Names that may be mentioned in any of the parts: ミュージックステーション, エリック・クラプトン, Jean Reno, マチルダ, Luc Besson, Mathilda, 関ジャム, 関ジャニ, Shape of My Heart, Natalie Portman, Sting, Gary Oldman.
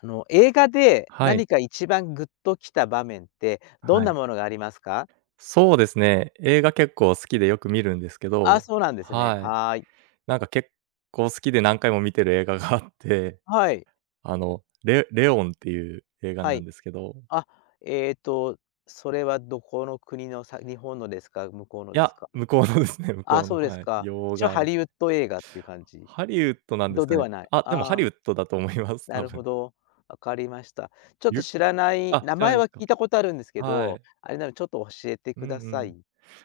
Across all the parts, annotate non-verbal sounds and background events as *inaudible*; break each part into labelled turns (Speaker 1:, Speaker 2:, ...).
Speaker 1: 映画で
Speaker 2: はい、
Speaker 1: 何か一番グッときた場面って、どん
Speaker 2: は
Speaker 1: な
Speaker 2: い。
Speaker 1: ものがありますか？
Speaker 2: そうですね、映画結構好きでよく見るんですけ
Speaker 1: あ、
Speaker 2: ど、
Speaker 1: そうなんですね。
Speaker 2: はい。
Speaker 1: はい。
Speaker 2: なんか結構好きで何回も見てる映画があって、
Speaker 1: はい。
Speaker 2: レオンっていう映画
Speaker 1: は
Speaker 2: な
Speaker 1: い。
Speaker 2: んですけど、
Speaker 1: あ、えっと、それはどこの国の日本のですか？向こうの
Speaker 2: い
Speaker 1: です
Speaker 2: や、
Speaker 1: か？
Speaker 2: 向こうのですね、向
Speaker 1: あ、
Speaker 2: こうの、
Speaker 1: そうです
Speaker 2: はい、
Speaker 1: か。
Speaker 2: 洋
Speaker 1: 一応
Speaker 2: 画
Speaker 1: ハ
Speaker 2: です。
Speaker 1: リウッド映画っていう感じ？
Speaker 2: ハリウッドなんで
Speaker 1: ど
Speaker 2: すか
Speaker 1: で
Speaker 2: ね。
Speaker 1: はない。
Speaker 2: あ、でもハ
Speaker 1: あ
Speaker 2: リ
Speaker 1: あ、
Speaker 2: ウッドだと思います、
Speaker 1: な
Speaker 2: 多
Speaker 1: るほ
Speaker 2: 分。
Speaker 1: ど。わかりました。ちょっと
Speaker 2: ゆ
Speaker 1: 知らない
Speaker 2: あ、
Speaker 1: 名
Speaker 2: 知らない
Speaker 1: 前
Speaker 2: で
Speaker 1: は
Speaker 2: す
Speaker 1: 聞
Speaker 2: か。
Speaker 1: いたことあるんですけ
Speaker 2: は
Speaker 1: ど、
Speaker 2: い。
Speaker 1: あれなのでちょっと教えて
Speaker 2: うん
Speaker 1: く
Speaker 2: う
Speaker 1: ださ
Speaker 2: ん。
Speaker 1: い。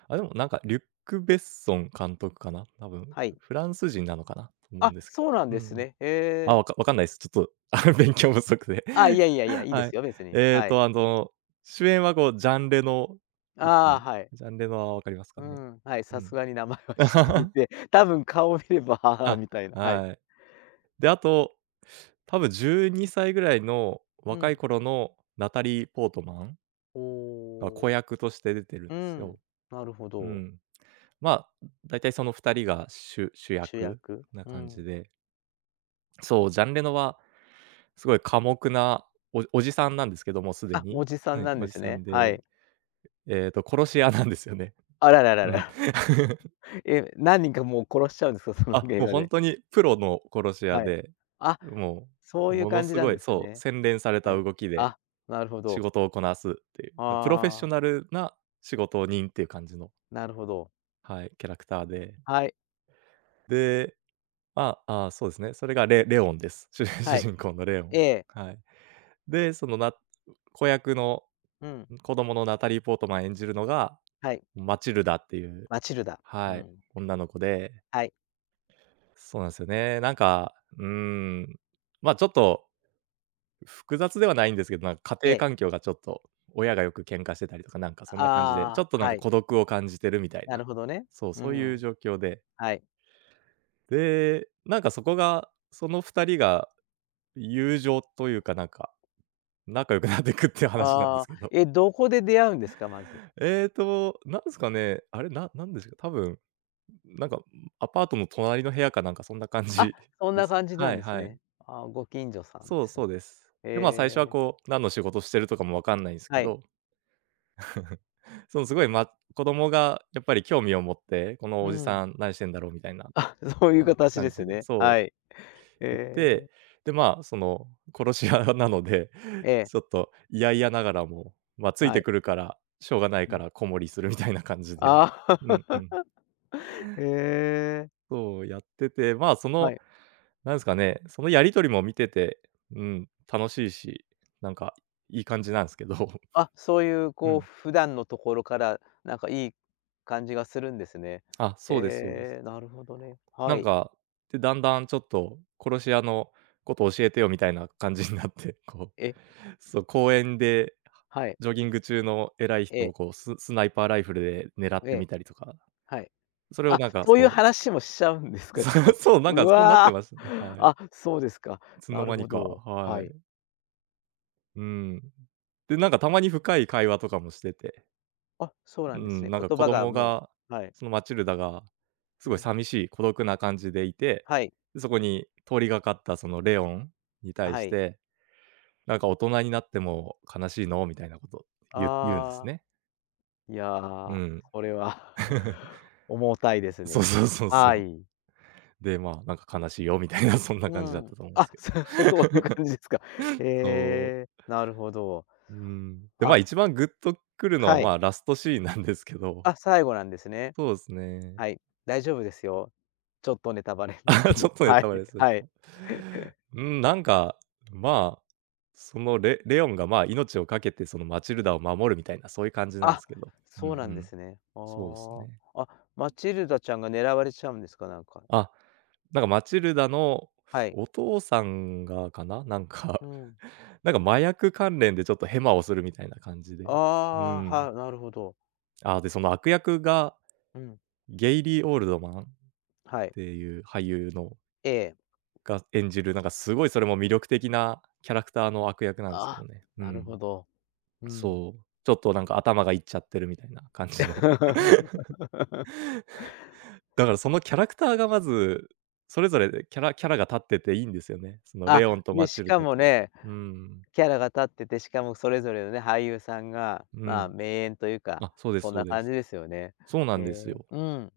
Speaker 2: あ、でもなんかリュック・ベッソン監督かな、多分。
Speaker 1: はい。
Speaker 2: フランス人なのかなと思う
Speaker 1: あ、
Speaker 2: んですけ
Speaker 1: そうなん
Speaker 2: ど。
Speaker 1: で
Speaker 2: うんう
Speaker 1: す
Speaker 2: ん。
Speaker 1: ね。へ
Speaker 2: あ、
Speaker 1: え。
Speaker 2: わかんないです。ちょっと、*laughs* 勉強不足で。
Speaker 1: あ、いやいやいや、
Speaker 2: *laughs*
Speaker 1: いいで
Speaker 2: は
Speaker 1: す
Speaker 2: い。
Speaker 1: よ、別に。
Speaker 2: ええ
Speaker 1: はい。
Speaker 2: と、あの、主演はジャンレノです
Speaker 1: ああ、
Speaker 2: ね。
Speaker 1: はい。
Speaker 2: ジャンレノは分かりますか
Speaker 1: う
Speaker 2: ね。
Speaker 1: ん、はい、
Speaker 2: う
Speaker 1: さ
Speaker 2: ん。
Speaker 1: すがに名前は知ってい
Speaker 2: *laughs*
Speaker 1: て、多分顔を見れば、ああ、
Speaker 2: あ、
Speaker 1: みたいな、はい。
Speaker 2: はい。で、あと、多分12歳ぐらいの
Speaker 1: う
Speaker 2: 若い
Speaker 1: ん。
Speaker 2: 頃のナタリー・ポートマン
Speaker 1: お
Speaker 2: が子
Speaker 1: お。
Speaker 2: 役として出てるんで
Speaker 1: う
Speaker 2: す
Speaker 1: ん、
Speaker 2: よ。
Speaker 1: なるほ
Speaker 2: う
Speaker 1: ど。
Speaker 2: ん。まあ、だいたいその2人が主
Speaker 1: 主
Speaker 2: 役
Speaker 1: 役。
Speaker 2: な
Speaker 1: う
Speaker 2: 感じ
Speaker 1: ん。
Speaker 2: で。そう、ジャンレノはすごい寡黙なおじさんなんですけど、もうすで
Speaker 1: あ、お
Speaker 2: に。
Speaker 1: じさん
Speaker 2: はい、
Speaker 1: なんで
Speaker 2: おじ
Speaker 1: す
Speaker 2: さん
Speaker 1: ね。は
Speaker 2: で、
Speaker 1: い。
Speaker 2: 殺し屋なんですよね。
Speaker 1: あららら
Speaker 2: うん。
Speaker 1: ら。
Speaker 2: *laughs*
Speaker 1: *laughs* え、何人かもう殺しちゃうんですか？*laughs* その
Speaker 2: あ、
Speaker 1: 映
Speaker 2: もう
Speaker 1: 画
Speaker 2: ほん
Speaker 1: で。
Speaker 2: とにプロの殺し屋
Speaker 1: はい。
Speaker 2: で、
Speaker 1: あ、
Speaker 2: も
Speaker 1: そういう
Speaker 2: もの
Speaker 1: 感じ
Speaker 2: す
Speaker 1: なん
Speaker 2: ご
Speaker 1: で
Speaker 2: い
Speaker 1: すね。
Speaker 2: 洗練され
Speaker 1: は
Speaker 2: た
Speaker 1: い。
Speaker 2: 動きで
Speaker 1: あ、なるほ
Speaker 2: 仕
Speaker 1: ど。
Speaker 2: 事をこなすっていう、プロフェッショ
Speaker 1: ああ、
Speaker 2: ナルな仕事人っていう感じの、
Speaker 1: なるほど。
Speaker 2: はい、キャラクターで。
Speaker 1: はい、
Speaker 2: で、まあ、あ、そうですね、それがレオンです。*laughs* 主
Speaker 1: はい。
Speaker 2: 人公のレオ
Speaker 1: え
Speaker 2: ン。
Speaker 1: え、
Speaker 2: はい。で、そのな子役の
Speaker 1: うん、
Speaker 2: 子供のナタリー・ポートマン演じるのが
Speaker 1: はい。
Speaker 2: マチルダっていう、
Speaker 1: マチルダ。う
Speaker 2: はい、
Speaker 1: ん。
Speaker 2: 女の子で、
Speaker 1: はい。
Speaker 2: そうなんですよね。なんか、うーん、ちょっと複雑ではないんですけど、なんか
Speaker 1: え
Speaker 2: 家庭
Speaker 1: え、
Speaker 2: 環境がちょっと、親がよく喧嘩してたりとか、なんかそんな感じで、ちょ
Speaker 1: ああ、
Speaker 2: っとなん
Speaker 1: は
Speaker 2: か
Speaker 1: い。
Speaker 2: 孤独を感じてるみたい
Speaker 1: なる
Speaker 2: な。
Speaker 1: ほどね。
Speaker 2: そう、
Speaker 1: う
Speaker 2: そういう
Speaker 1: ん。
Speaker 2: 状況で。
Speaker 1: はい。
Speaker 2: で、なんかそこが、その二人が友情というか、なんか、仲良くなっていくっていう話なんで
Speaker 1: あ
Speaker 2: す
Speaker 1: あ、
Speaker 2: けど。
Speaker 1: え、どこで出会うんですか？まず。
Speaker 2: なんすかね、あれ、ななんでしか多分なんか、アパートの隣の部屋かなんかそんな感
Speaker 1: あ、
Speaker 2: じ
Speaker 1: そ
Speaker 2: *laughs*
Speaker 1: ん
Speaker 2: で
Speaker 1: な
Speaker 2: すね。
Speaker 1: 感じな
Speaker 2: は
Speaker 1: ん
Speaker 2: い
Speaker 1: です
Speaker 2: はい。
Speaker 1: ね。ああ、ご近所さんで
Speaker 2: そう
Speaker 1: すね。
Speaker 2: そうです。で、まあ、最
Speaker 1: え
Speaker 2: 初は
Speaker 1: え、
Speaker 2: こう、何の仕事してるとかもわかんないんですけ
Speaker 1: はい。
Speaker 2: ど、*laughs* そのすごい、子供がやっぱり興味を持って、この
Speaker 1: う
Speaker 2: おじ
Speaker 1: ん。
Speaker 2: さん何してんだろうみたいな、
Speaker 1: *laughs* あ、そういう形で
Speaker 2: 感
Speaker 1: す
Speaker 2: じで、
Speaker 1: ね。
Speaker 2: そ
Speaker 1: はい。
Speaker 2: う、言っ
Speaker 1: ええ。
Speaker 2: て、で、まあ、その殺し屋なので、*laughs*
Speaker 1: ええ、
Speaker 2: ちょっと嫌々ながらも、まあ、つい
Speaker 1: は
Speaker 2: て
Speaker 1: い。
Speaker 2: くるから、しょうがない
Speaker 1: う
Speaker 2: か
Speaker 1: ん。
Speaker 2: ら子守りするみたいな感じで、
Speaker 1: ああ。
Speaker 2: うんうん、
Speaker 1: *laughs* へえ、
Speaker 2: そうやってて、まあ、そ
Speaker 1: は
Speaker 2: の
Speaker 1: い。
Speaker 2: なんですかね、そのやり取りも見てて、うん、楽しいし、なんかいい感じなんですけど。*laughs*
Speaker 1: あ、そういう
Speaker 2: う
Speaker 1: こう
Speaker 2: ん。
Speaker 1: 普段のところから、なんかいい感じがするんですね。
Speaker 2: *laughs* あ、そうですそうで
Speaker 1: え
Speaker 2: す。
Speaker 1: え、なるほどね。は
Speaker 2: なん
Speaker 1: い。
Speaker 2: か、で、だんだんちょっと殺し屋のこと教えてよみたいな感じになって、*laughs* こ
Speaker 1: え、
Speaker 2: う、そう、公園で
Speaker 1: はい。
Speaker 2: ジョギング中の偉い
Speaker 1: え
Speaker 2: 人を
Speaker 1: え、
Speaker 2: こう、スナイパーライフルで狙っ
Speaker 1: え
Speaker 2: て
Speaker 1: え、
Speaker 2: みたりとか、
Speaker 1: はい。
Speaker 2: それを
Speaker 1: あ、
Speaker 2: なんか
Speaker 1: そういう
Speaker 2: そう、
Speaker 1: 話もしちゃうんです
Speaker 2: *laughs*
Speaker 1: か、
Speaker 2: そ
Speaker 1: じゃ
Speaker 2: う
Speaker 1: あ。*laughs*
Speaker 2: そう、なん
Speaker 1: う
Speaker 2: かそうなって
Speaker 1: わ、
Speaker 2: ましたね。
Speaker 1: *laughs*
Speaker 2: はい。い
Speaker 1: あ、そうですか。
Speaker 2: つ
Speaker 1: な
Speaker 2: の
Speaker 1: る
Speaker 2: 間に
Speaker 1: ほ
Speaker 2: か、
Speaker 1: ど。
Speaker 2: は
Speaker 1: はい。
Speaker 2: い。うん。で、なんかたまに深い会話とかもしてて、
Speaker 1: あ、そうな
Speaker 2: う
Speaker 1: んですね。
Speaker 2: ん、なんか
Speaker 1: 言
Speaker 2: 子
Speaker 1: 葉が
Speaker 2: 供
Speaker 1: も
Speaker 2: が、
Speaker 1: うはい。
Speaker 2: そのマチルダが、す
Speaker 1: う
Speaker 2: ごい
Speaker 1: ん。
Speaker 2: 寂しい孤独な感じでいて、
Speaker 1: はい。
Speaker 2: で、そこに通りがかったそのレオンに対
Speaker 1: は
Speaker 2: し
Speaker 1: い。
Speaker 2: て、なんか大人になっても悲しいの？みたいなこと言うんです
Speaker 1: ああ、
Speaker 2: ね。
Speaker 1: い
Speaker 2: う
Speaker 1: や、
Speaker 2: ん。
Speaker 1: これは
Speaker 2: *laughs*
Speaker 1: *laughs* 重たいです
Speaker 2: そう
Speaker 1: ね。
Speaker 2: そうそうそう。
Speaker 1: はい。
Speaker 2: で、まあ、なんか悲しいよみたいなそんな
Speaker 1: う
Speaker 2: 感じだっ
Speaker 1: ん。
Speaker 2: たと思うんで
Speaker 1: あ、
Speaker 2: すけど。
Speaker 1: *laughs* そういう感じですか。へ
Speaker 2: そ
Speaker 1: え、
Speaker 2: う。
Speaker 1: なるほど。
Speaker 2: うーん。で、ま
Speaker 1: あ、
Speaker 2: あ、一番グッとくるのは、
Speaker 1: はい。
Speaker 2: まあ、ラストシーンなんですけど、
Speaker 1: あ、最後なんですね。
Speaker 2: そうですね。
Speaker 1: はい。大丈夫ですよ。ちょっとネタバレになって
Speaker 2: *laughs* ちょ
Speaker 1: も。
Speaker 2: っとネ
Speaker 1: はい、
Speaker 2: タバレする
Speaker 1: はい。
Speaker 2: と、うん、なんか、まあ、そのレオンが、まあ、命を懸けてそのマチルダを守るみたいな、そういう感じなんで
Speaker 1: あ、
Speaker 2: すけど。うんう
Speaker 1: そうなんで
Speaker 2: ん。
Speaker 1: すね。あ
Speaker 2: そうです
Speaker 1: ー
Speaker 2: ね。
Speaker 1: あ、マチルダちゃんが狙われちゃうんですか？なんか。
Speaker 2: あ、なんかマチルダの
Speaker 1: はい。
Speaker 2: お父さんがかな、なんか、
Speaker 1: うん。
Speaker 2: *laughs* なんか麻薬関連でちょっとヘマをするみたいな感じで。う
Speaker 1: ああ、
Speaker 2: ん。
Speaker 1: はい、なるほど。
Speaker 2: あ、で、その悪役が
Speaker 1: うん、
Speaker 2: ゲイリー・オールドマンっ
Speaker 1: はい。
Speaker 2: ていう俳優の
Speaker 1: ええ。
Speaker 2: が演じる、なんかすごいそれも魅力的なキャラクターの悪役なんですけ
Speaker 1: あ、
Speaker 2: どね。う
Speaker 1: なる
Speaker 2: ん。
Speaker 1: ほど。うん。
Speaker 2: そう、ちょっとなんか頭がいっちゃってるみたいな感じの。*laughs*
Speaker 1: *laughs*
Speaker 2: だからそのキャラクターがまず、それぞれでキャラが立ってていいんですよね。その
Speaker 1: あ、
Speaker 2: レオンと
Speaker 1: で、
Speaker 2: マ
Speaker 1: し
Speaker 2: チル
Speaker 1: か
Speaker 2: ダ
Speaker 1: も
Speaker 2: と。
Speaker 1: ね、
Speaker 2: うーん、
Speaker 1: キャラが立ってて、しかもそれぞれのね、俳優さんが、
Speaker 2: う
Speaker 1: まあ、
Speaker 2: ん。
Speaker 1: 名演というか、
Speaker 2: あ、そうで
Speaker 1: そ
Speaker 2: す
Speaker 1: ん
Speaker 2: そ
Speaker 1: な
Speaker 2: うで
Speaker 1: 感じ
Speaker 2: す。
Speaker 1: ですよね。
Speaker 2: そうな
Speaker 1: え
Speaker 2: んです
Speaker 1: え、
Speaker 2: よ。
Speaker 1: うん、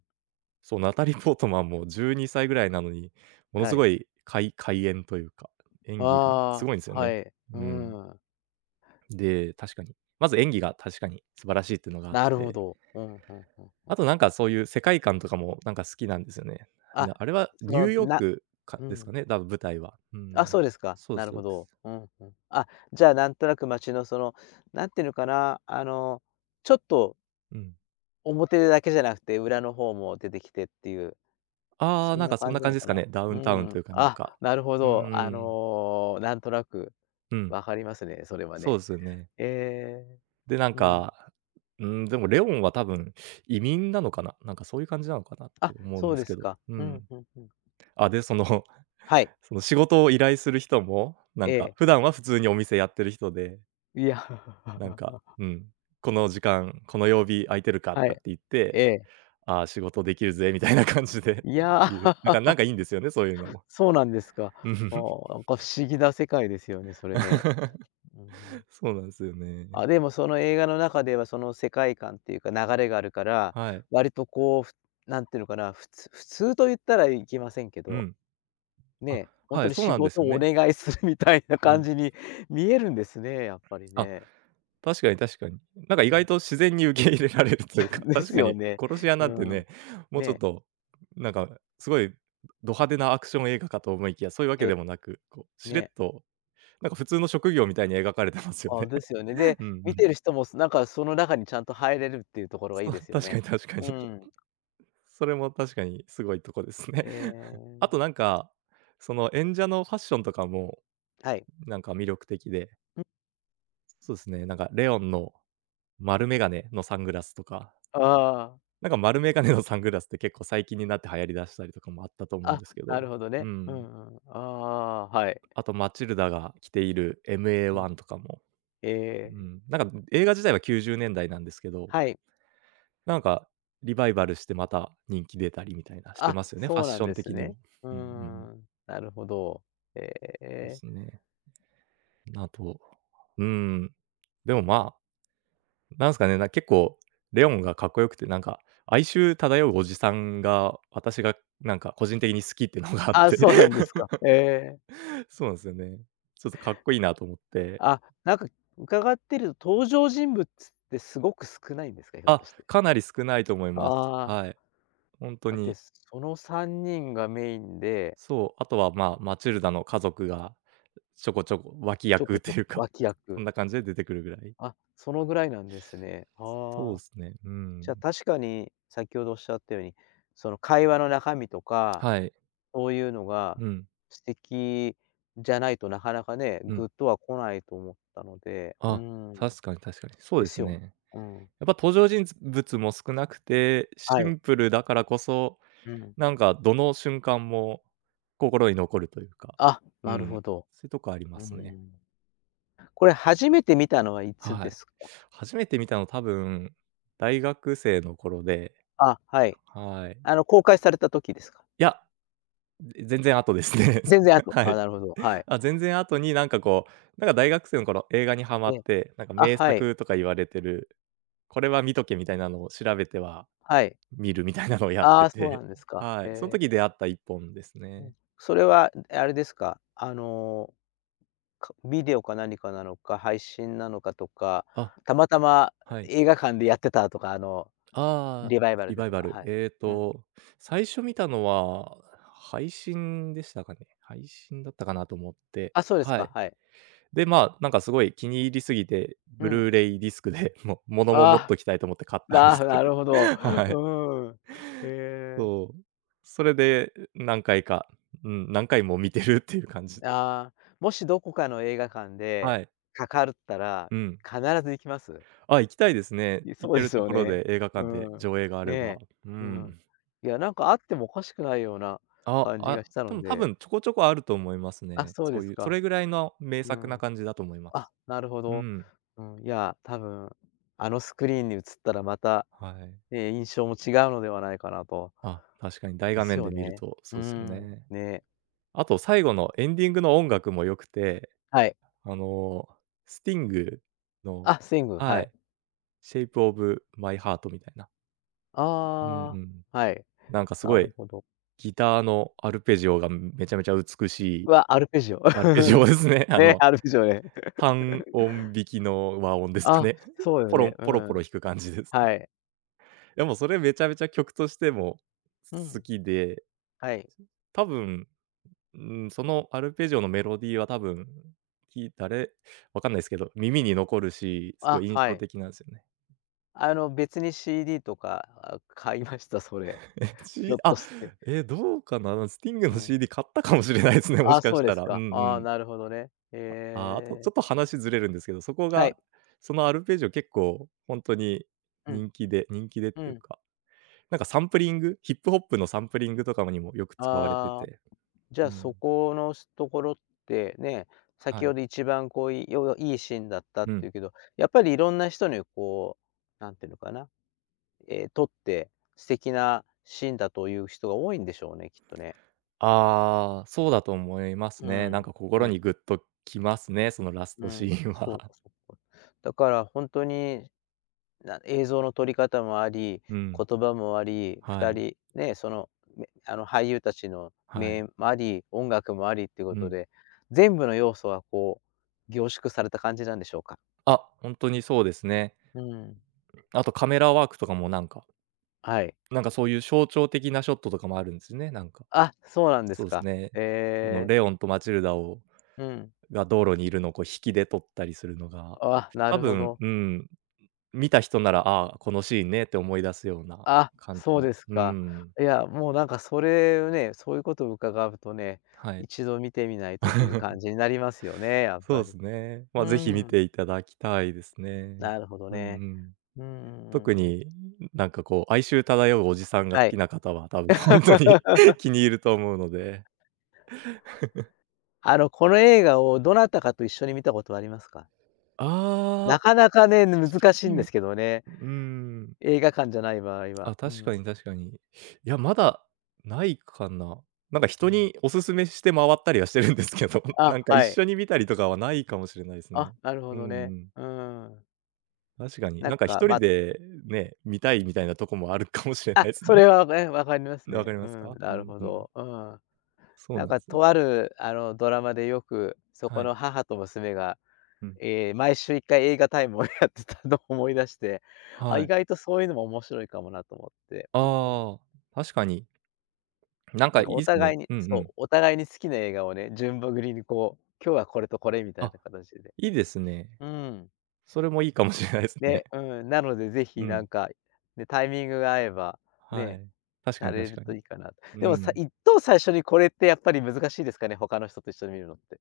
Speaker 2: そう、ナタリー・ポートマンも12歳ぐらいなのに、もの
Speaker 1: は
Speaker 2: す
Speaker 1: い。
Speaker 2: ごい怪演というか、演技がす
Speaker 1: ああ、
Speaker 2: ごいんですよ
Speaker 1: は
Speaker 2: ね。
Speaker 1: い。う
Speaker 2: うん。
Speaker 1: ん。
Speaker 2: で、確かに、まず演技が確かに素晴らしいっていうのがあっ
Speaker 1: なるほ
Speaker 2: て、
Speaker 1: ど。うん、うんうん。
Speaker 2: あとなんかそういう世界観とかもなんか好きなんですよね。
Speaker 1: あ、
Speaker 2: あれは
Speaker 1: そ
Speaker 2: ニュー
Speaker 1: の、
Speaker 2: ヨークか
Speaker 1: う
Speaker 2: ですか
Speaker 1: ん。
Speaker 2: ね、多分舞台は。う
Speaker 1: あ、
Speaker 2: ん。
Speaker 1: そうですか。
Speaker 2: そうで
Speaker 1: な
Speaker 2: す
Speaker 1: る
Speaker 2: そ
Speaker 1: ほ
Speaker 2: うです。
Speaker 1: ど。うんうん。あ、じゃあ、なんとなく街のその、なんていうのかな、ちょっと
Speaker 2: うん。
Speaker 1: 表だけじゃなくて、裏の方も出てきてっていう、
Speaker 2: ああ、
Speaker 1: そん
Speaker 2: なん
Speaker 1: な
Speaker 2: かそん
Speaker 1: 感
Speaker 2: な
Speaker 1: じな
Speaker 2: 感
Speaker 1: の
Speaker 2: じです
Speaker 1: か
Speaker 2: か
Speaker 1: な。
Speaker 2: ね。ダウ
Speaker 1: う
Speaker 2: ンタウン
Speaker 1: ん。
Speaker 2: というかなん
Speaker 1: あ、
Speaker 2: か。
Speaker 1: なるほ
Speaker 2: うー
Speaker 1: ど。
Speaker 2: ん。
Speaker 1: なんとなく
Speaker 2: うん。
Speaker 1: わかりますね、それは
Speaker 2: そう
Speaker 1: ね。
Speaker 2: ですよね。
Speaker 1: ええ、
Speaker 2: で、なん
Speaker 1: うん。
Speaker 2: か、うん、でもレオンは多分移民なのかな、なんかそういう感じなのかなっ
Speaker 1: あ、
Speaker 2: て思うん
Speaker 1: そう
Speaker 2: で
Speaker 1: で
Speaker 2: すけ
Speaker 1: す
Speaker 2: ど。
Speaker 1: か。
Speaker 2: う
Speaker 1: うん
Speaker 2: ん。
Speaker 1: うんうん。
Speaker 2: あ、で、*laughs*
Speaker 1: はい。
Speaker 2: その仕事を依頼する人も、なん
Speaker 1: え
Speaker 2: か
Speaker 1: え。
Speaker 2: 普段は普通にお店やってる人で、
Speaker 1: いや、
Speaker 2: なんか、
Speaker 1: *laughs*
Speaker 2: うん、この時間、この曜日空いてるかと
Speaker 1: は
Speaker 2: かっ
Speaker 1: い。
Speaker 2: て言って、
Speaker 1: ええ。
Speaker 2: ああ、仕事できるぜみたいな *laughs* 感じで
Speaker 1: い
Speaker 2: *laughs*
Speaker 1: や、
Speaker 2: 言う。
Speaker 1: *laughs*
Speaker 2: なんかいいんですよね、そういうのも。
Speaker 1: そうなんですか。
Speaker 2: う
Speaker 1: あ
Speaker 2: ん。
Speaker 1: あ、なんか不思議な世界ですよね、それね。うんうん。
Speaker 2: *laughs*。そうなんですよね。
Speaker 1: あ、でもその映画の中では、その世界観っていうか流れがあるから、
Speaker 2: はい。
Speaker 1: 割とこう、なんていうのかな、普通と言ったらいきませんけ
Speaker 2: う
Speaker 1: ど、
Speaker 2: ん。あ、
Speaker 1: ね、ほん
Speaker 2: は
Speaker 1: と
Speaker 2: い、
Speaker 1: に
Speaker 2: そう
Speaker 1: 仕
Speaker 2: なんで
Speaker 1: 事
Speaker 2: すよ
Speaker 1: をお
Speaker 2: ね。
Speaker 1: 願いするみたいな
Speaker 2: う
Speaker 1: 感
Speaker 2: ん。
Speaker 1: じに見えるんですね、やっぱり
Speaker 2: あ、
Speaker 1: ね。
Speaker 2: 確かに確かに。なんか
Speaker 1: う
Speaker 2: 意外
Speaker 1: ん。
Speaker 2: と自然に受け入れられるというか、
Speaker 1: *laughs*
Speaker 2: *laughs*
Speaker 1: で
Speaker 2: 確
Speaker 1: す
Speaker 2: か
Speaker 1: よ
Speaker 2: に
Speaker 1: ね。
Speaker 2: 殺し屋なんて
Speaker 1: うん。
Speaker 2: ね、もうちょっ
Speaker 1: ね、
Speaker 2: と、なんかすごいド派手なアクション映画かと思いきや、そういうわけ
Speaker 1: え、
Speaker 2: でもなく、こうしれっ
Speaker 1: ね、
Speaker 2: と、なんか普通の職業みたいに描かれてますよ
Speaker 1: あ、
Speaker 2: ね。
Speaker 1: ですよね。で、
Speaker 2: うんう
Speaker 1: 見
Speaker 2: ん。
Speaker 1: てる人も、なんかその中にちゃんと入れるっていうところがいい
Speaker 2: そう、
Speaker 1: ですよ
Speaker 2: 確か
Speaker 1: ね。
Speaker 2: に確か
Speaker 1: う
Speaker 2: に。
Speaker 1: ん。
Speaker 2: それも確かにすごいとこですね。
Speaker 1: え
Speaker 2: *laughs* あ
Speaker 1: え、
Speaker 2: となんか、その演者のファッションとかも
Speaker 1: はい。
Speaker 2: なんか魅力的で、そうですね、なんかレオンの丸眼鏡のサングラスとか、
Speaker 1: ああ。
Speaker 2: なんか丸眼鏡のサングラスって結構最近になって流行りだしたりとかもあったと思うん
Speaker 1: あ、
Speaker 2: ですけ
Speaker 1: な
Speaker 2: ど、
Speaker 1: るほど
Speaker 2: う
Speaker 1: ね。う
Speaker 2: ん。
Speaker 1: んうん。ああ、はい。
Speaker 2: あとマチルダが着ている
Speaker 1: うん。
Speaker 2: MA1 とかも、
Speaker 1: え
Speaker 2: う
Speaker 1: え、
Speaker 2: ん、なんか映画自体は90年代なんですけど、
Speaker 1: はい。
Speaker 2: なんか、リバイバルしてまた人気出たりみたいなして
Speaker 1: あ、
Speaker 2: ますよね、ファ
Speaker 1: そ
Speaker 2: ッ
Speaker 1: うな
Speaker 2: シ
Speaker 1: ん
Speaker 2: ョ
Speaker 1: で
Speaker 2: ン
Speaker 1: す
Speaker 2: 的に
Speaker 1: ね。
Speaker 2: も。
Speaker 1: うー
Speaker 2: うんうんうん。
Speaker 1: ん、なるほど。え
Speaker 2: で
Speaker 1: え。
Speaker 2: すね。あと、うん。でも、まあ、なんすかね、結構レオンがかっこよくて、なんか、哀愁漂うおじさんが、私がなんか個人的に好きっていうのがあっ
Speaker 1: あ、
Speaker 2: て。
Speaker 1: そうなんですか。
Speaker 2: *laughs*
Speaker 1: ええ。
Speaker 2: そうなんですよね。ちょっとかっこいいなと思って。
Speaker 1: あ、なんか伺ってると登場人物ってすごく少ないんですか？ひょっ
Speaker 2: あ、
Speaker 1: として。
Speaker 2: かなり少ないと思います。
Speaker 1: ああ、
Speaker 2: はい。ほんと
Speaker 1: だって
Speaker 2: に、
Speaker 1: その3人がメインで、
Speaker 2: そう、あとは、まあ、マチルダの家族がちょこちょこ脇
Speaker 1: ちょ
Speaker 2: 役
Speaker 1: こ
Speaker 2: っ
Speaker 1: ち
Speaker 2: て
Speaker 1: ょこ
Speaker 2: いうか、
Speaker 1: 脇
Speaker 2: そん
Speaker 1: 役。
Speaker 2: な感じで出てくるぐらい。
Speaker 1: あ、そのぐらいなんですね。
Speaker 2: そ
Speaker 1: あ
Speaker 2: うで
Speaker 1: あ。
Speaker 2: すね、う
Speaker 1: じ
Speaker 2: ん。
Speaker 1: ゃあ確かに、先ほどおっしゃったように、その会話の中身とか
Speaker 2: はい。
Speaker 1: そういうのが
Speaker 2: うん、
Speaker 1: 素敵じゃないとなかなかね、
Speaker 2: う
Speaker 1: グ
Speaker 2: ん。
Speaker 1: ッとは来ないと思ったので、うー
Speaker 2: あ、
Speaker 1: ん、
Speaker 2: 確かに確かに。そう
Speaker 1: で
Speaker 2: です
Speaker 1: すよね。
Speaker 2: ね。
Speaker 1: うん。
Speaker 2: やっぱ登場人物も少なくて、
Speaker 1: は
Speaker 2: シ
Speaker 1: い。
Speaker 2: ンプルだからこそ、
Speaker 1: うん。
Speaker 2: どの瞬間も心に残るというか、
Speaker 1: あ、
Speaker 2: う
Speaker 1: なる
Speaker 2: ん、
Speaker 1: ほど。
Speaker 2: そういうとこありま
Speaker 1: う
Speaker 2: すね。
Speaker 1: ん。これ初めて見たのはいつ
Speaker 2: は
Speaker 1: で
Speaker 2: い。
Speaker 1: すか？
Speaker 2: 初めて見たの多分、大学生の頃で、
Speaker 1: あ、はい。
Speaker 2: はい。
Speaker 1: 公開された時ですか？
Speaker 2: いや全然後ですね。
Speaker 1: 全然
Speaker 2: *laughs*
Speaker 1: 後。
Speaker 2: は
Speaker 1: あ、
Speaker 2: い。
Speaker 1: なるほど、はい。
Speaker 2: あ、全然後になんか大学生の頃映画にハマ
Speaker 1: ええ。
Speaker 2: って、なんか
Speaker 1: あ、
Speaker 2: 名
Speaker 1: はい、
Speaker 2: 作とか言われてる、これは見とけみたいなのを調べては
Speaker 1: はい。
Speaker 2: 見るみたいなのをやっ
Speaker 1: あ
Speaker 2: て
Speaker 1: あ、そうな
Speaker 2: て、
Speaker 1: んですか。
Speaker 2: は
Speaker 1: へ
Speaker 2: い。その
Speaker 1: え。
Speaker 2: 時出会った1本です
Speaker 1: う
Speaker 2: ね。
Speaker 1: ん。それは、あれですか、ビデオか何かなのか、配信なのかとか、
Speaker 2: あ、
Speaker 1: たまたま
Speaker 2: はい。
Speaker 1: 映画館でやってたとか、
Speaker 2: ああ、
Speaker 1: リバイバル
Speaker 2: リ
Speaker 1: で
Speaker 2: バイ
Speaker 1: と
Speaker 2: バ
Speaker 1: か、
Speaker 2: ル。
Speaker 1: はい。うん。
Speaker 2: 最初見たのは配信でしたかね。配信だったかなと思って、
Speaker 1: あ、そうです
Speaker 2: は
Speaker 1: か、
Speaker 2: い。
Speaker 1: はい。
Speaker 2: で、まあ、なんかすごい気に入りすぎて、
Speaker 1: う
Speaker 2: ブ
Speaker 1: ん。
Speaker 2: ルーレイディスクで *laughs*、もう物も持っ
Speaker 1: ああ、
Speaker 2: ときたいと思って買ったんですけ
Speaker 1: な
Speaker 2: ど。
Speaker 1: るほど。
Speaker 2: *laughs* はい。
Speaker 1: うん。へえ。
Speaker 2: そう。それで何回か、うん、何回も見てるっていう感じで。
Speaker 1: ああ、もしどこかの映画館
Speaker 2: は
Speaker 1: で
Speaker 2: い。
Speaker 1: かかるったら、
Speaker 2: うん。
Speaker 1: 必ず行きます？
Speaker 2: あ、行きたいですね。
Speaker 1: い
Speaker 2: 行
Speaker 1: そ
Speaker 2: け
Speaker 1: うで
Speaker 2: る
Speaker 1: す
Speaker 2: と
Speaker 1: よ
Speaker 2: ころ
Speaker 1: ね。
Speaker 2: で映画
Speaker 1: う
Speaker 2: 館で
Speaker 1: ん。
Speaker 2: 上映があ
Speaker 1: ね
Speaker 2: れ
Speaker 1: え。
Speaker 2: ば。う
Speaker 1: うん。
Speaker 2: ん。
Speaker 1: いや、なんかあってもおかしくないような
Speaker 2: あ、
Speaker 1: 感じが
Speaker 2: あ、
Speaker 1: した
Speaker 2: で
Speaker 1: の
Speaker 2: も多
Speaker 1: で。
Speaker 2: 分ちょこちょこあると思います
Speaker 1: あ、
Speaker 2: ね。
Speaker 1: そうで
Speaker 2: そ
Speaker 1: す
Speaker 2: ういう、そ
Speaker 1: か。
Speaker 2: れぐらいの名
Speaker 1: う
Speaker 2: 作な
Speaker 1: ん。
Speaker 2: 感じだと思いま
Speaker 1: あ、
Speaker 2: す。
Speaker 1: なるほ
Speaker 2: う
Speaker 1: ど。
Speaker 2: ん。
Speaker 1: うん、いや、多分、あのスクリーンに映ったらまた、
Speaker 2: はい。
Speaker 1: ね、印象も違うのではないかなと。
Speaker 2: あ、確かに大
Speaker 1: で
Speaker 2: 画
Speaker 1: す
Speaker 2: 面
Speaker 1: よ
Speaker 2: で見る
Speaker 1: ね。
Speaker 2: と
Speaker 1: うー
Speaker 2: そうですよ
Speaker 1: ん、
Speaker 2: ね。
Speaker 1: ね。
Speaker 2: あと最後のエンディングの音楽も良くて、
Speaker 1: はい。
Speaker 2: あの、スティングの
Speaker 1: あ、スイング、は
Speaker 2: は
Speaker 1: い。
Speaker 2: い、Shape of My Heart みたいな。うんう
Speaker 1: あ
Speaker 2: ん。
Speaker 1: あ、はい、
Speaker 2: なんかす
Speaker 1: な
Speaker 2: ご
Speaker 1: る
Speaker 2: い
Speaker 1: ほど。
Speaker 2: ギターのアルペジオがめちゃめちゃ美し
Speaker 1: う
Speaker 2: い
Speaker 1: わ、アルペジオ。
Speaker 2: アルペジオ
Speaker 1: *laughs*
Speaker 2: ですね。*laughs*
Speaker 1: ね、アルペジオね。*laughs*
Speaker 2: 単音弾きの和音ですか
Speaker 1: あ、
Speaker 2: ね。*laughs*
Speaker 1: そうよ
Speaker 2: ポロ
Speaker 1: ね、
Speaker 2: ン
Speaker 1: う
Speaker 2: ポロポロ
Speaker 1: ん、
Speaker 2: 弾く感じです。で
Speaker 1: はい。
Speaker 2: もそれめちゃめちゃ曲としても
Speaker 1: う
Speaker 2: 好
Speaker 1: ん、
Speaker 2: きで、
Speaker 1: はい。
Speaker 2: 多分うん、そのアルペジオのメロディーは多分、聞いたれわかんないですけど、耳に残るし、すご
Speaker 1: あ、
Speaker 2: い印
Speaker 1: は
Speaker 2: 象
Speaker 1: い。
Speaker 2: 的なんですよね。
Speaker 1: 別に CD とか買いました、それ。
Speaker 2: *laughs* え、
Speaker 1: *laughs* ひょ
Speaker 2: し
Speaker 1: っと
Speaker 2: あ、
Speaker 1: して。
Speaker 2: え、どうかな、スティング
Speaker 1: う
Speaker 2: の
Speaker 1: ん。
Speaker 2: CD 買ったかもしれないですね、もし
Speaker 1: あ、
Speaker 2: か
Speaker 1: そう
Speaker 2: し
Speaker 1: で
Speaker 2: た
Speaker 1: す
Speaker 2: ら。うんう
Speaker 1: か。ああ、
Speaker 2: ん。
Speaker 1: なるほどね。へ
Speaker 2: ああ、あとち
Speaker 1: え。
Speaker 2: ょっと話ずれるんですけど、そこ
Speaker 1: はい。
Speaker 2: が、そのアルペジオ結構ほんとに
Speaker 1: うん、
Speaker 2: 人気でっ
Speaker 1: う
Speaker 2: ていう
Speaker 1: ん。
Speaker 2: か、なんかサンプリング、ヒップホップのサンプリングとかにもよく使われて
Speaker 1: ああ、
Speaker 2: て、
Speaker 1: じゃ
Speaker 2: う
Speaker 1: あ、
Speaker 2: ん、
Speaker 1: そこのところってね、
Speaker 2: は
Speaker 1: 先
Speaker 2: い。
Speaker 1: ほど一番こう、いよよいいシーンだったっ
Speaker 2: う
Speaker 1: てい
Speaker 2: ん。
Speaker 1: うけど、やっぱりいろんな人にこう、なんていうのかな、ええ、撮って素敵なシーンだという人が多いんでしょうね、きっとね。
Speaker 2: ああ、そうだと思います
Speaker 1: う
Speaker 2: ね。なん
Speaker 1: ん。
Speaker 2: か
Speaker 1: え
Speaker 2: 心
Speaker 1: え、
Speaker 2: にグッときますね、そのラス
Speaker 1: う
Speaker 2: トシ
Speaker 1: ん、
Speaker 2: ーン
Speaker 1: そうか
Speaker 2: は。
Speaker 1: そうか。だからほんとに映像の撮り方もあ
Speaker 2: *laughs*
Speaker 1: り、
Speaker 2: うん。
Speaker 1: 言葉もあり、
Speaker 2: は
Speaker 1: 2
Speaker 2: い、
Speaker 1: 人ね、その、あの、俳優たちの
Speaker 2: はい。
Speaker 1: 目もあり、音楽もありっていうこ
Speaker 2: う
Speaker 1: と
Speaker 2: ん。
Speaker 1: で、全部の要素がこう、凝縮された感じなんでしょうか？
Speaker 2: あ、ほんとにそうですね。
Speaker 1: うん。
Speaker 2: あとカメラワークとかもなんか、
Speaker 1: はい。
Speaker 2: なんかそういう象徴的なショットとかもあるんですよね、なんか。
Speaker 1: あ、そうなんで
Speaker 2: そ
Speaker 1: す
Speaker 2: うです
Speaker 1: か。
Speaker 2: ね。あの
Speaker 1: ええ、
Speaker 2: レオンとマチルダを
Speaker 1: うん。
Speaker 2: が道路にいるのをこう引きで撮ったりするのが、
Speaker 1: あ、な
Speaker 2: 多
Speaker 1: るほ
Speaker 2: 分、
Speaker 1: ど。
Speaker 2: うん、見た人なら、ああ、このシーンねって思い出すような
Speaker 1: あ、
Speaker 2: 感じ
Speaker 1: そう
Speaker 2: も。
Speaker 1: です
Speaker 2: う
Speaker 1: か。
Speaker 2: ん、
Speaker 1: いや、もうなんかそれをね、そういうことを伺うとね、
Speaker 2: はい。
Speaker 1: 一度見てみないとという感じになりますよね、やっ
Speaker 2: そ
Speaker 1: ぱ
Speaker 2: うで
Speaker 1: り。
Speaker 2: すね。ま
Speaker 1: う
Speaker 2: あ、ぜひ見
Speaker 1: ん、
Speaker 2: ていただきたいですね。
Speaker 1: なるほど
Speaker 2: うんう
Speaker 1: ね。
Speaker 2: ん。
Speaker 1: うんうん
Speaker 2: 特
Speaker 1: うんうん。
Speaker 2: に、なんかこう、哀愁漂うおじさんが好
Speaker 1: は
Speaker 2: き
Speaker 1: い。
Speaker 2: な方は、多分ほんとに *laughs*
Speaker 1: *laughs*
Speaker 2: 気に入ると思うので。
Speaker 1: この映画をどなたかと一緒に見たことはありますか？
Speaker 2: あ
Speaker 1: な
Speaker 2: あ、
Speaker 1: かなかね、難しい
Speaker 2: う
Speaker 1: んです
Speaker 2: ん、
Speaker 1: けどね、
Speaker 2: うーん。
Speaker 1: 映画館じゃない場合は。
Speaker 2: あ、
Speaker 1: う
Speaker 2: 確か
Speaker 1: ん、
Speaker 2: に確かに。いや、まだないかな。なんか
Speaker 1: う
Speaker 2: 人
Speaker 1: ん。
Speaker 2: にお勧めして回ったりはしてるんですけど、*laughs*
Speaker 1: あ、
Speaker 2: なんか
Speaker 1: は
Speaker 2: 一
Speaker 1: い。
Speaker 2: 緒に見たりとかはないかもしれないです
Speaker 1: あ、
Speaker 2: ね。
Speaker 1: なるほ
Speaker 2: うんう
Speaker 1: どね。
Speaker 2: ん。
Speaker 1: うーん。
Speaker 2: 確かに。
Speaker 1: なん
Speaker 2: なんか一
Speaker 1: か、
Speaker 2: 人
Speaker 1: ま
Speaker 2: でね、見たいみたいなとこもあるかもしれ
Speaker 1: あ、
Speaker 2: ないす
Speaker 1: そ
Speaker 2: ね。
Speaker 1: れはね、分かります
Speaker 2: わ
Speaker 1: ね。
Speaker 2: かり
Speaker 1: う
Speaker 2: ます
Speaker 1: ん、
Speaker 2: か？う
Speaker 1: なる
Speaker 2: ん
Speaker 1: ほ
Speaker 2: うん。
Speaker 1: ど。うん。
Speaker 2: そう
Speaker 1: なん
Speaker 2: なんで
Speaker 1: か
Speaker 2: すね。
Speaker 1: とある、ドラマでよく、そ
Speaker 2: は
Speaker 1: こ
Speaker 2: い。
Speaker 1: の母と娘が、
Speaker 2: うん。
Speaker 1: ええ、毎週一回映画タイムをやってたのを思い出して、あ、
Speaker 2: は
Speaker 1: 意
Speaker 2: い。
Speaker 1: 外とそういうのも面白いかもなと思って。うん。
Speaker 2: ああ、確かに。なん
Speaker 1: な
Speaker 2: か
Speaker 1: ん
Speaker 2: い
Speaker 1: か
Speaker 2: い
Speaker 1: お
Speaker 2: です
Speaker 1: 互
Speaker 2: ね。
Speaker 1: いに
Speaker 2: うんう
Speaker 1: そ
Speaker 2: ん。
Speaker 1: う、お互いに好きな映画をね、順番繰りにこう、今日はこれとこれみたい
Speaker 2: あ、
Speaker 1: な形で。
Speaker 2: いいですね。
Speaker 1: うん。
Speaker 2: それもいいかもしれないですね。
Speaker 1: で、
Speaker 2: *laughs*
Speaker 1: うん、なので、ぜ
Speaker 2: う
Speaker 1: ひな
Speaker 2: ん。
Speaker 1: んか、ね、タイミングが合えば、
Speaker 2: は
Speaker 1: ね、
Speaker 2: い。確か
Speaker 1: さ
Speaker 2: に
Speaker 1: れ
Speaker 2: 確
Speaker 1: る
Speaker 2: か
Speaker 1: と
Speaker 2: に。
Speaker 1: いいかなと。
Speaker 2: う
Speaker 1: でもさ
Speaker 2: ん。
Speaker 1: 一等最初にこれってやっぱり難しいですかね、他の人と一緒に見るのって。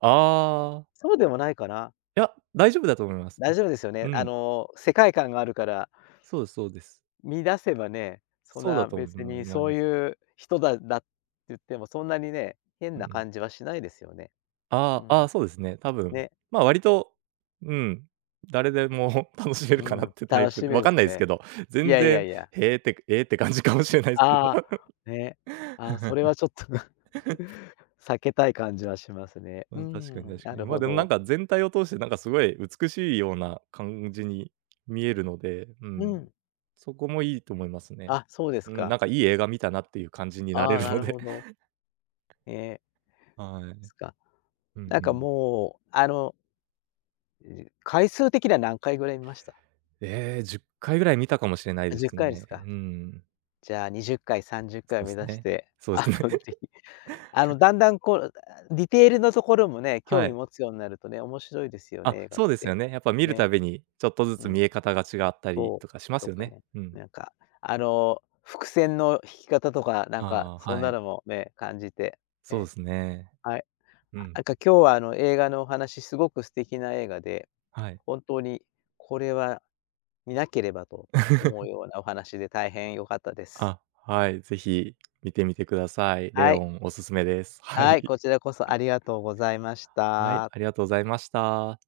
Speaker 2: ああ、
Speaker 1: そうでもないかな。
Speaker 2: いや、大丈夫だと思います
Speaker 1: 大
Speaker 2: ね。
Speaker 1: 丈夫ですよね。
Speaker 2: うん、
Speaker 1: 世界観があるから、
Speaker 2: そうですそうです。
Speaker 1: 見出せばね、そん
Speaker 2: そうだ
Speaker 1: な
Speaker 2: と思い
Speaker 1: 別
Speaker 2: ま
Speaker 1: に
Speaker 2: まい
Speaker 1: そう
Speaker 2: ます。
Speaker 1: いうだって言っても、そんなにね、変
Speaker 2: う
Speaker 1: な
Speaker 2: ん。
Speaker 1: 感じはしないですよね。う
Speaker 2: ああ、あ
Speaker 1: ん。
Speaker 2: あ、そうですね。多分、
Speaker 1: ね。
Speaker 2: ま、あ割と、うん、誰でも *laughs* 楽しめ
Speaker 1: う
Speaker 2: るかなっ
Speaker 1: ん、
Speaker 2: てタイ
Speaker 1: 楽
Speaker 2: プ
Speaker 1: し
Speaker 2: で、
Speaker 1: め
Speaker 2: わ
Speaker 1: るん
Speaker 2: かん
Speaker 1: す
Speaker 2: ないです
Speaker 1: ね。
Speaker 2: けど、
Speaker 1: い
Speaker 2: 全
Speaker 1: やいや
Speaker 2: 然、
Speaker 1: いや。
Speaker 2: へえって、えーって感じかもしれないですけ
Speaker 1: あ
Speaker 2: ど。
Speaker 1: あ、ね。ああ、それ
Speaker 2: *laughs*
Speaker 1: はちょっと *laughs* 避けたい感じはしますね。う
Speaker 2: うん、確かに
Speaker 1: ん、
Speaker 2: 確
Speaker 1: な
Speaker 2: かに。
Speaker 1: る
Speaker 2: ま、あ
Speaker 1: ほ
Speaker 2: でもなん
Speaker 1: ど。
Speaker 2: か全体を通してなんかすごい美しいような感じに見えるので、う
Speaker 1: う
Speaker 2: ん。
Speaker 1: ん。
Speaker 2: そこもいいと思いますね。
Speaker 1: あ、そうです
Speaker 2: うん、
Speaker 1: か。
Speaker 2: なんかいい映画見たなっていう感じにな
Speaker 1: あ
Speaker 2: れ
Speaker 1: あ、
Speaker 2: る
Speaker 1: な
Speaker 2: の
Speaker 1: る
Speaker 2: で、
Speaker 1: ほど。
Speaker 2: *laughs*
Speaker 1: ええ、
Speaker 2: はい。
Speaker 1: すか。
Speaker 2: *laughs* うん
Speaker 1: なん
Speaker 2: う
Speaker 1: か
Speaker 2: ん。
Speaker 1: もう、回数的には何回ぐらい見ました？
Speaker 2: ええ、10回ぐらい見たかもしれない
Speaker 1: あ、
Speaker 2: で
Speaker 1: 10
Speaker 2: す
Speaker 1: 回です
Speaker 2: ね。
Speaker 1: か。
Speaker 2: うん。
Speaker 1: じゃあ、20回、30
Speaker 2: そ
Speaker 1: 回
Speaker 2: うで
Speaker 1: 目
Speaker 2: す
Speaker 1: 指し
Speaker 2: ね。
Speaker 1: て、*laughs*
Speaker 2: そうですね。
Speaker 1: ぜ
Speaker 2: *laughs*
Speaker 1: ひ、だんだんこう、あ、ディテールのところもね、興
Speaker 2: は
Speaker 1: 味
Speaker 2: い。
Speaker 1: 持つようになるとね、面白いですよ
Speaker 2: あ、
Speaker 1: ね、映画っ
Speaker 2: そうです
Speaker 1: て。
Speaker 2: よね。やっぱ見る
Speaker 1: ね、
Speaker 2: たびに、ちょっとず
Speaker 1: う
Speaker 2: つ
Speaker 1: ん。
Speaker 2: 見え方が違ったり
Speaker 1: そう、
Speaker 2: とかしま
Speaker 1: と
Speaker 2: すよ
Speaker 1: か
Speaker 2: ね。
Speaker 1: ね、
Speaker 2: うん。
Speaker 1: なんか、伏線の引き方とか、なん
Speaker 2: あ
Speaker 1: か、
Speaker 2: あ、
Speaker 1: そん
Speaker 2: は
Speaker 1: な
Speaker 2: い。
Speaker 1: のもね、感じて、
Speaker 2: そう
Speaker 1: ね、
Speaker 2: ですね。
Speaker 1: はい。
Speaker 2: う
Speaker 1: あ、
Speaker 2: ん。
Speaker 1: なんか今日は映画のお話、すごく素敵な映画で、
Speaker 2: はい。
Speaker 1: 本当にこれは見なければと思うよ
Speaker 2: *laughs*
Speaker 1: うなお話で大変良かったです。
Speaker 2: あ、はい、ぜひ見てみてください。レ
Speaker 1: は
Speaker 2: オ
Speaker 1: い、
Speaker 2: ンおすすめです。は
Speaker 1: はい、
Speaker 2: い。
Speaker 1: こちらこそありがとうございまし
Speaker 2: はい、
Speaker 1: た。
Speaker 2: ありがとうございました。